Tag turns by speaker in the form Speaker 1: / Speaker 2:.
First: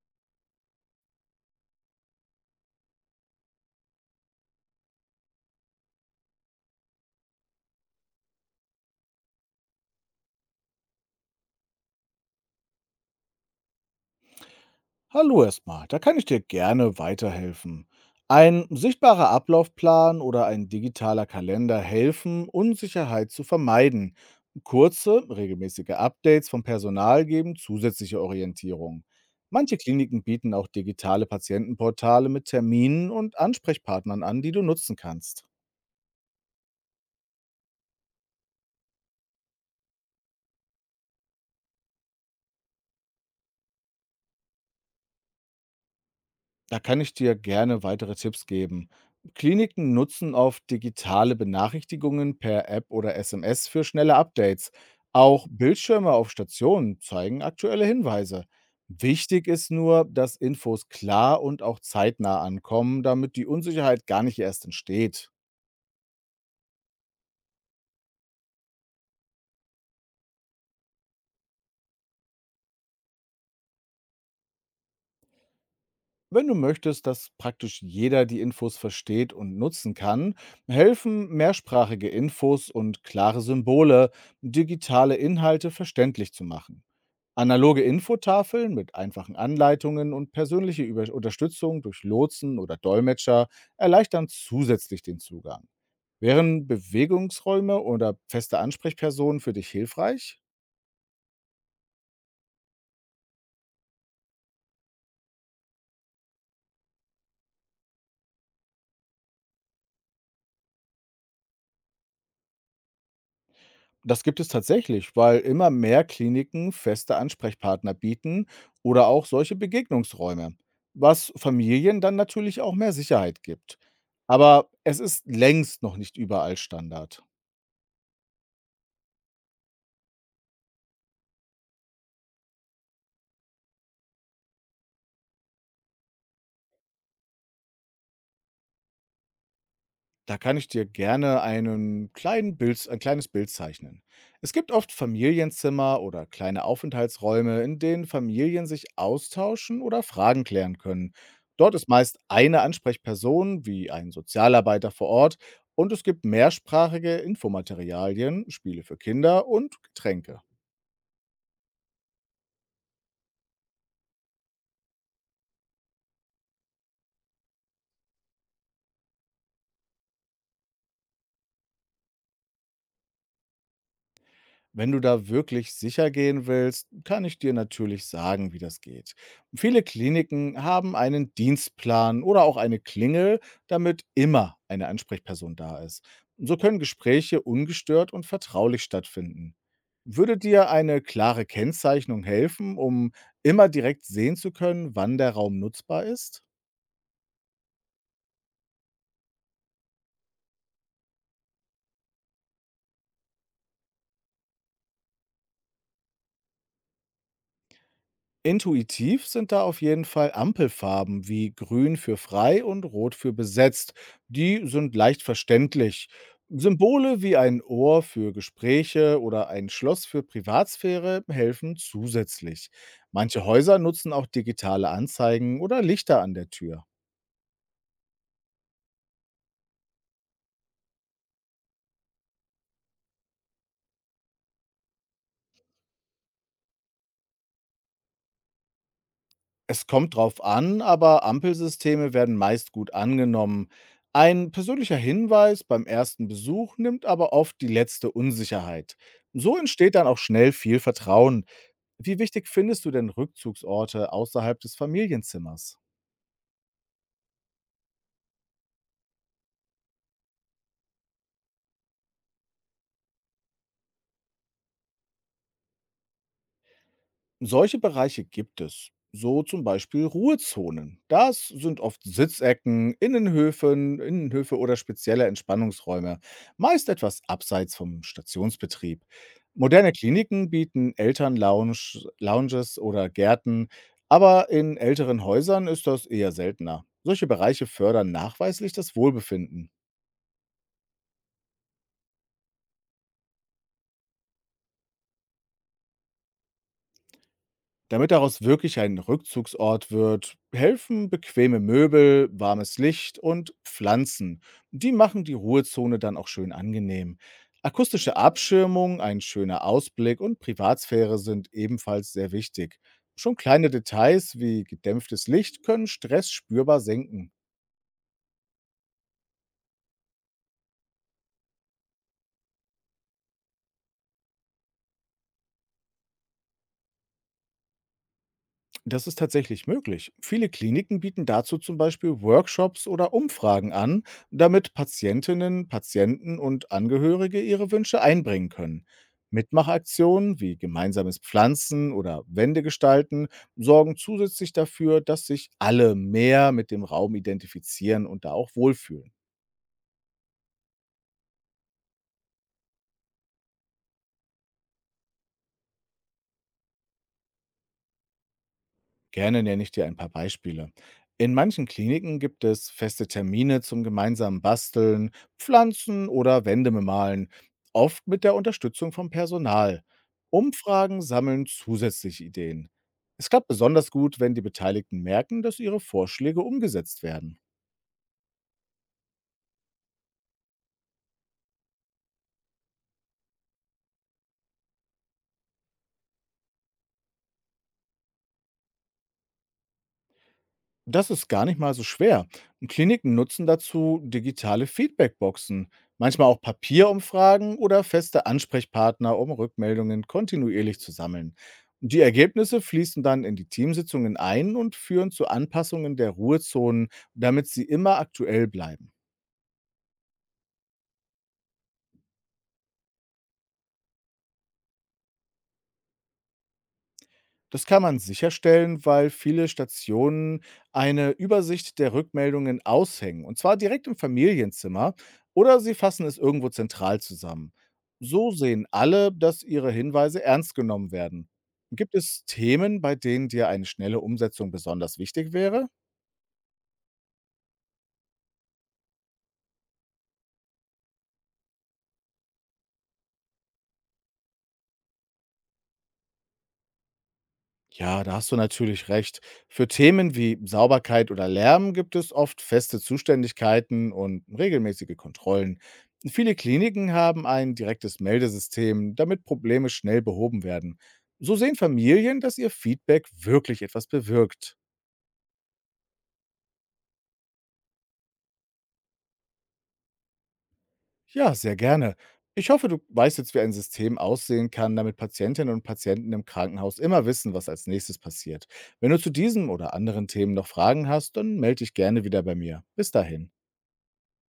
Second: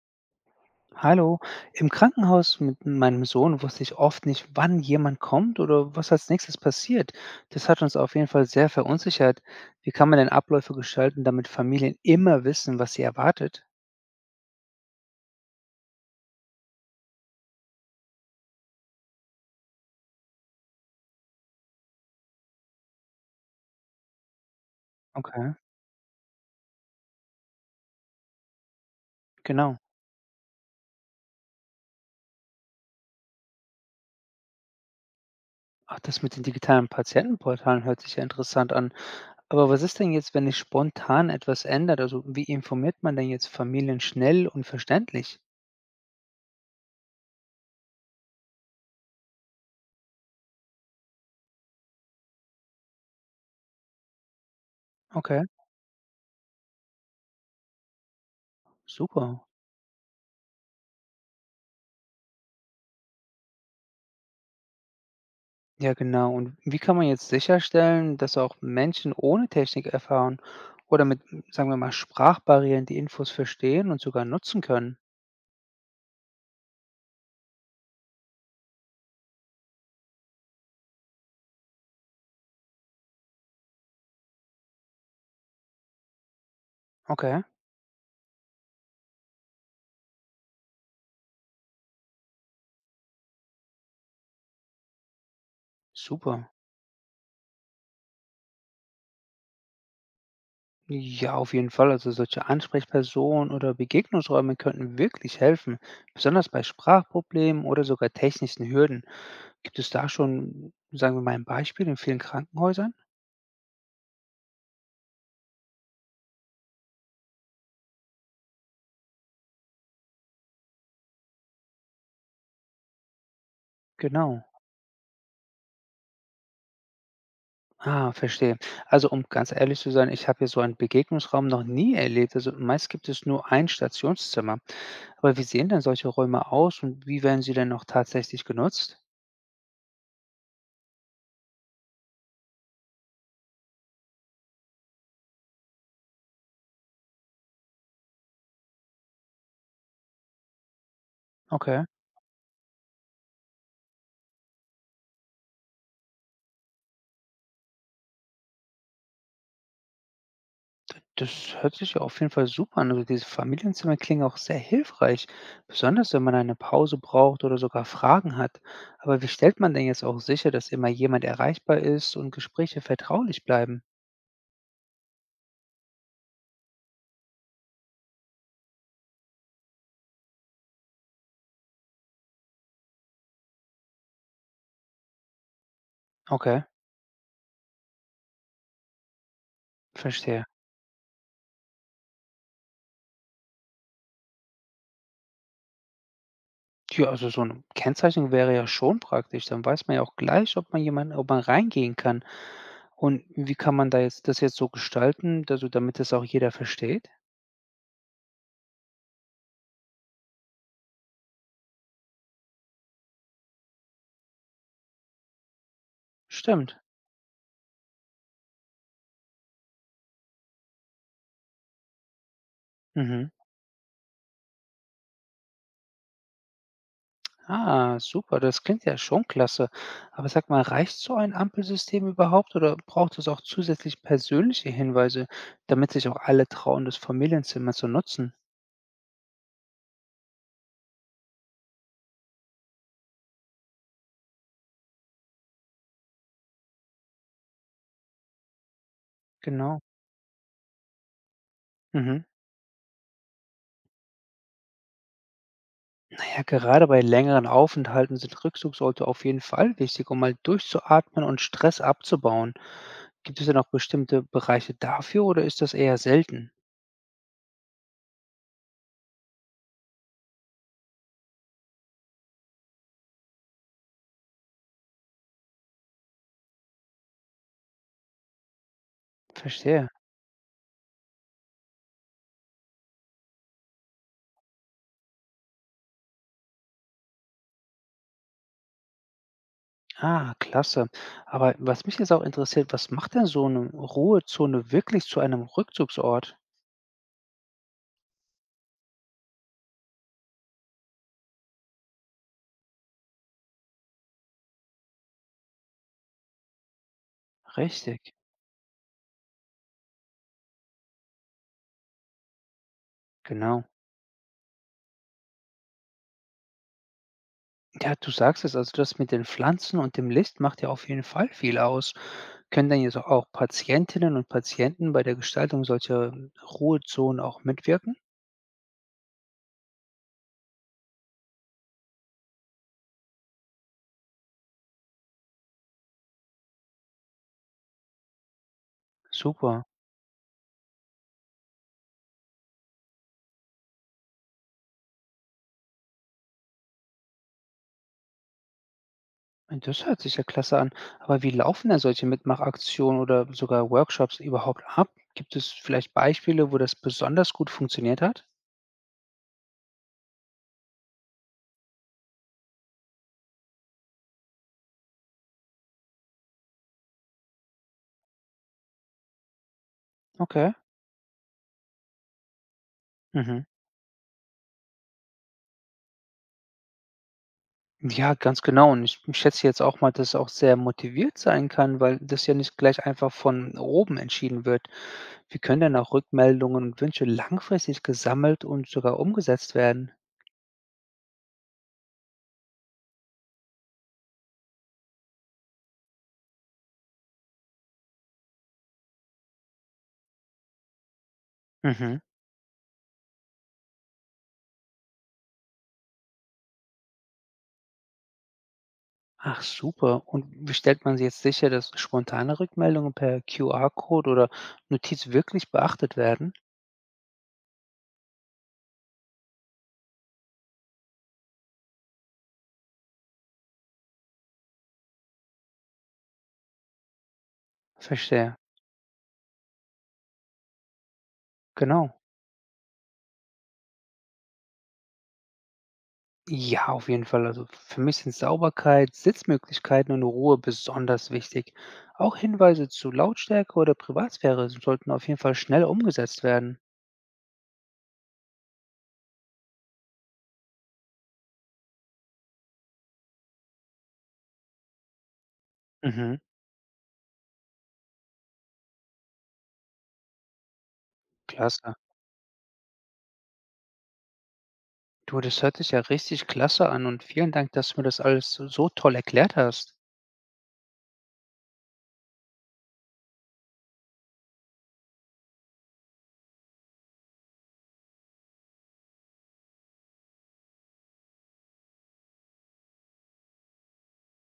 Speaker 1: Hallo, im Krankenhaus mit meinem Sohn wusste ich oft nicht, wann jemand kommt oder was als nächstes passiert. Das hat uns auf jeden Fall sehr verunsichert. Wie kann man denn Abläufe gestalten, damit Familien immer wissen, was sie erwartet?
Speaker 2: Hallo erstmal, da kann ich dir gerne weiterhelfen. Ein sichtbarer Ablaufplan oder ein digitaler Kalender helfen, Unsicherheit zu vermeiden. Kurze,
Speaker 1: Okay,
Speaker 2: regelmäßige Updates vom Personal geben zusätzliche Orientierung. Manche
Speaker 1: genau.
Speaker 2: Kliniken bieten auch digitale Patientenportale mit Terminen und Ansprechpartnern an, die du nutzen kannst.
Speaker 1: Ach, das mit den digitalen Patientenportalen hört sich ja interessant an. Aber was ist denn jetzt, wenn sich spontan etwas ändert? Also wie informiert man denn jetzt Familien schnell und verständlich?
Speaker 2: Da kann ich dir gerne weitere Tipps geben. Kliniken nutzen oft digitale Benachrichtigungen per App oder SMS für schnelle Updates.
Speaker 1: Okay,
Speaker 2: Auch Bildschirme auf Stationen zeigen aktuelle Hinweise.
Speaker 1: super.
Speaker 2: Wichtig ist nur, dass Infos klar und auch zeitnah ankommen, damit die Unsicherheit gar nicht erst entsteht.
Speaker 1: Ja, genau. Und wie kann man jetzt sicherstellen, dass auch Menschen ohne Technik erfahren oder mit, sagen wir mal, Sprachbarrieren die Infos verstehen und sogar nutzen können?
Speaker 2: Wenn du möchtest, dass praktisch jeder die Infos versteht und nutzen kann, helfen mehrsprachige Infos und klare Symbole, digitale Inhalte verständlich zu machen.
Speaker 1: Okay,
Speaker 2: Analoge Infotafeln mit einfachen Anleitungen und persönliche Über Unterstützung durch Lotsen oder Dolmetscher erleichtern zusätzlich den Zugang.
Speaker 1: super.
Speaker 2: Wären Bewegungsräume oder feste Ansprechpersonen für dich hilfreich?
Speaker 1: Ja, auf jeden Fall. Also solche Ansprechpersonen oder Begegnungsräume könnten wirklich helfen, besonders bei Sprachproblemen oder sogar technischen Hürden. Gibt es da schon, sagen wir mal, ein Beispiel in vielen Krankenhäusern?
Speaker 2: Das gibt es tatsächlich, weil immer mehr Kliniken feste Ansprechpartner bieten oder auch solche Begegnungsräume, was Familien dann natürlich auch mehr Sicherheit gibt.
Speaker 1: Genau.
Speaker 2: Aber es ist längst noch nicht überall Standard.
Speaker 1: Ah, verstehe. Also, um ganz ehrlich zu sein, ich habe hier so einen Begegnungsraum noch nie erlebt. Also, meist gibt es nur ein Stationszimmer. Aber wie sehen denn solche Räume aus und wie werden sie denn noch tatsächlich genutzt?
Speaker 2: Da kann ich dir gerne ein kleines Bild zeichnen. Es gibt oft Familienzimmer oder kleine Aufenthaltsräume, in denen Familien sich austauschen oder Fragen klären können. Dort
Speaker 1: Okay.
Speaker 2: ist meist eine Ansprechperson wie ein Sozialarbeiter vor Ort und es gibt mehrsprachige Infomaterialien, Spiele für Kinder und Getränke.
Speaker 1: Das hört sich ja auf jeden Fall super an. Also, diese Familienzimmer klingen auch sehr hilfreich, besonders wenn man eine Pause braucht oder sogar Fragen hat. Aber wie stellt man denn jetzt auch sicher, dass immer jemand erreichbar ist und Gespräche vertraulich bleiben?
Speaker 2: Wenn du da wirklich sicher gehen willst, kann ich dir natürlich sagen, wie das geht. Viele Kliniken haben einen Dienstplan oder auch eine Klingel, damit immer eine Ansprechperson da ist. So
Speaker 1: Okay,
Speaker 2: können Gespräche ungestört und vertraulich stattfinden. Würde
Speaker 1: verstehe.
Speaker 2: dir eine klare Kennzeichnung helfen, um immer direkt sehen zu können, wann der Raum nutzbar ist?
Speaker 1: Ja, also so eine Kennzeichnung wäre ja schon praktisch. Dann weiß man ja auch gleich, ob man reingehen kann. Und wie kann man da jetzt das jetzt so gestalten, also damit das auch jeder versteht?
Speaker 2: Intuitiv sind da auf jeden Fall Ampelfarben wie grün für frei und rot für besetzt. Die sind leicht verständlich.
Speaker 1: Stimmt.
Speaker 2: Symbole wie ein Ohr für Gespräche oder ein Schloss für Privatsphäre helfen zusätzlich.
Speaker 1: Mhm.
Speaker 2: Manche Häuser nutzen auch digitale Anzeigen oder Lichter an der Tür.
Speaker 1: Ah, super, das klingt ja schon klasse. Aber sag mal, reicht so ein Ampelsystem überhaupt oder braucht es auch zusätzlich persönliche Hinweise, damit sich auch alle trauen, das Familienzimmer zu nutzen?
Speaker 2: Es kommt drauf an, aber Ampelsysteme werden meist gut angenommen. Ein persönlicher Hinweis beim ersten Besuch nimmt aber oft die letzte Unsicherheit. So
Speaker 1: Genau.
Speaker 2: entsteht dann auch schnell viel Vertrauen. Wie
Speaker 1: Mhm.
Speaker 2: wichtig findest du denn Rückzugsorte außerhalb des Familienzimmers?
Speaker 1: Na ja, gerade bei längeren Aufenthalten sind Rückzugsorte auf jeden Fall wichtig, um mal durchzuatmen und Stress abzubauen. Gibt es denn auch bestimmte Bereiche dafür oder ist das eher selten?
Speaker 2: Solche Bereiche gibt es. So zum Beispiel Ruhezonen. Das sind oft Sitzecken, Innenhöfe oder spezielle Entspannungsräume, meist etwas abseits vom Stationsbetrieb.
Speaker 1: Verstehe.
Speaker 2: Moderne Kliniken bieten Lounges oder Gärten, aber in älteren Häusern ist das eher seltener. Solche Bereiche fördern nachweislich das Wohlbefinden.
Speaker 1: Ah, klasse. Aber was mich jetzt auch interessiert, was macht denn so eine Ruhezone wirklich zu einem Rückzugsort?
Speaker 2: Damit daraus wirklich ein Rückzugsort wird, helfen bequeme Möbel, warmes Licht und Pflanzen. Die machen die Ruhezone dann auch schön angenehm.
Speaker 1: Richtig,
Speaker 2: Akustische Abschirmung, ein schöner Ausblick und Privatsphäre sind ebenfalls sehr wichtig. Schon
Speaker 1: genau.
Speaker 2: kleine Details wie gedämpftes Licht können Stress spürbar senken.
Speaker 1: Ja, du sagst es, also das mit den Pflanzen und dem Licht macht ja auf jeden Fall viel aus. Können denn jetzt auch Patientinnen und Patienten bei der Gestaltung solcher Ruhezonen auch mitwirken?
Speaker 2: Das ist tatsächlich möglich. Viele Kliniken bieten dazu zum Beispiel Workshops oder Umfragen an, damit Patientinnen, Patienten und Angehörige ihre Wünsche einbringen können.
Speaker 1: Super.
Speaker 2: Mitmachaktionen wie gemeinsames Pflanzen oder Wände gestalten sorgen zusätzlich dafür, dass sich alle mehr mit dem Raum identifizieren und da auch wohlfühlen.
Speaker 1: Das hört sich ja klasse an. Aber wie laufen denn solche Mitmachaktionen oder sogar Workshops überhaupt ab? Gibt es vielleicht Beispiele, wo das besonders gut funktioniert hat?
Speaker 2: Gerne nenne ich dir ein paar Beispiele. In manchen Kliniken gibt es feste Termine zum gemeinsamen Basteln, Pflanzen oder Wände bemalen, oft mit der Unterstützung vom Personal.
Speaker 1: Okay.
Speaker 2: Umfragen sammeln zusätzliche Ideen. Es
Speaker 1: Mhm.
Speaker 2: klappt besonders gut, wenn die Beteiligten merken, dass ihre Vorschläge umgesetzt werden.
Speaker 1: Ja, ganz genau. Und ich schätze jetzt auch mal, dass es auch sehr motiviert sein kann, weil das ja nicht gleich einfach von oben entschieden wird. Wie können denn auch Rückmeldungen und Wünsche langfristig gesammelt und sogar umgesetzt werden?
Speaker 2: Das ist gar nicht mal so schwer. Und Kliniken nutzen dazu digitale Feedbackboxen, manchmal auch Papierumfragen oder feste Ansprechpartner, um Rückmeldungen kontinuierlich zu sammeln. Die
Speaker 1: Mhm.
Speaker 2: Ergebnisse fließen dann in die Teamsitzungen ein und führen zu Anpassungen der Ruhezonen, damit sie immer aktuell bleiben.
Speaker 1: Ach super. Und wie stellt man sich jetzt sicher, dass spontane Rückmeldungen per QR-Code oder Notiz wirklich beachtet werden?
Speaker 2: Das kann man sicherstellen, weil viele Stationen eine Übersicht der Rückmeldungen aushängen, und zwar direkt im Familienzimmer oder sie fassen es irgendwo zentral zusammen. So
Speaker 1: Verstehe.
Speaker 2: sehen alle, dass ihre Hinweise ernst genommen werden. Gibt
Speaker 1: Genau.
Speaker 2: es Themen, bei denen dir eine schnelle Umsetzung besonders wichtig wäre?
Speaker 1: Ja, auf jeden Fall. Also für mich sind Sauberkeit, Sitzmöglichkeiten und Ruhe besonders wichtig. Auch Hinweise zu Lautstärke oder Privatsphäre sollten auf jeden Fall schnell umgesetzt werden.
Speaker 2: Ja, da hast du natürlich recht. Für Themen wie Sauberkeit oder Lärm gibt es oft feste Zuständigkeiten und regelmäßige Kontrollen.
Speaker 1: Mhm,
Speaker 2: Viele Kliniken haben ein direktes Meldesystem, damit Probleme schnell behoben werden. So sehen
Speaker 1: klasse.
Speaker 2: Familien, dass ihr Feedback wirklich etwas bewirkt.
Speaker 1: Du, das hört sich ja richtig klasse an und vielen Dank, dass du mir das alles so toll erklärt hast.
Speaker 2: Ja, sehr gerne. Ich hoffe, du weißt jetzt, wie ein System aussehen kann, damit Patientinnen und Patienten im Krankenhaus immer wissen, was als nächstes passiert. Wenn du zu diesem oder anderen Themen noch Fragen hast, dann melde dich gerne wieder bei mir. Bis dahin.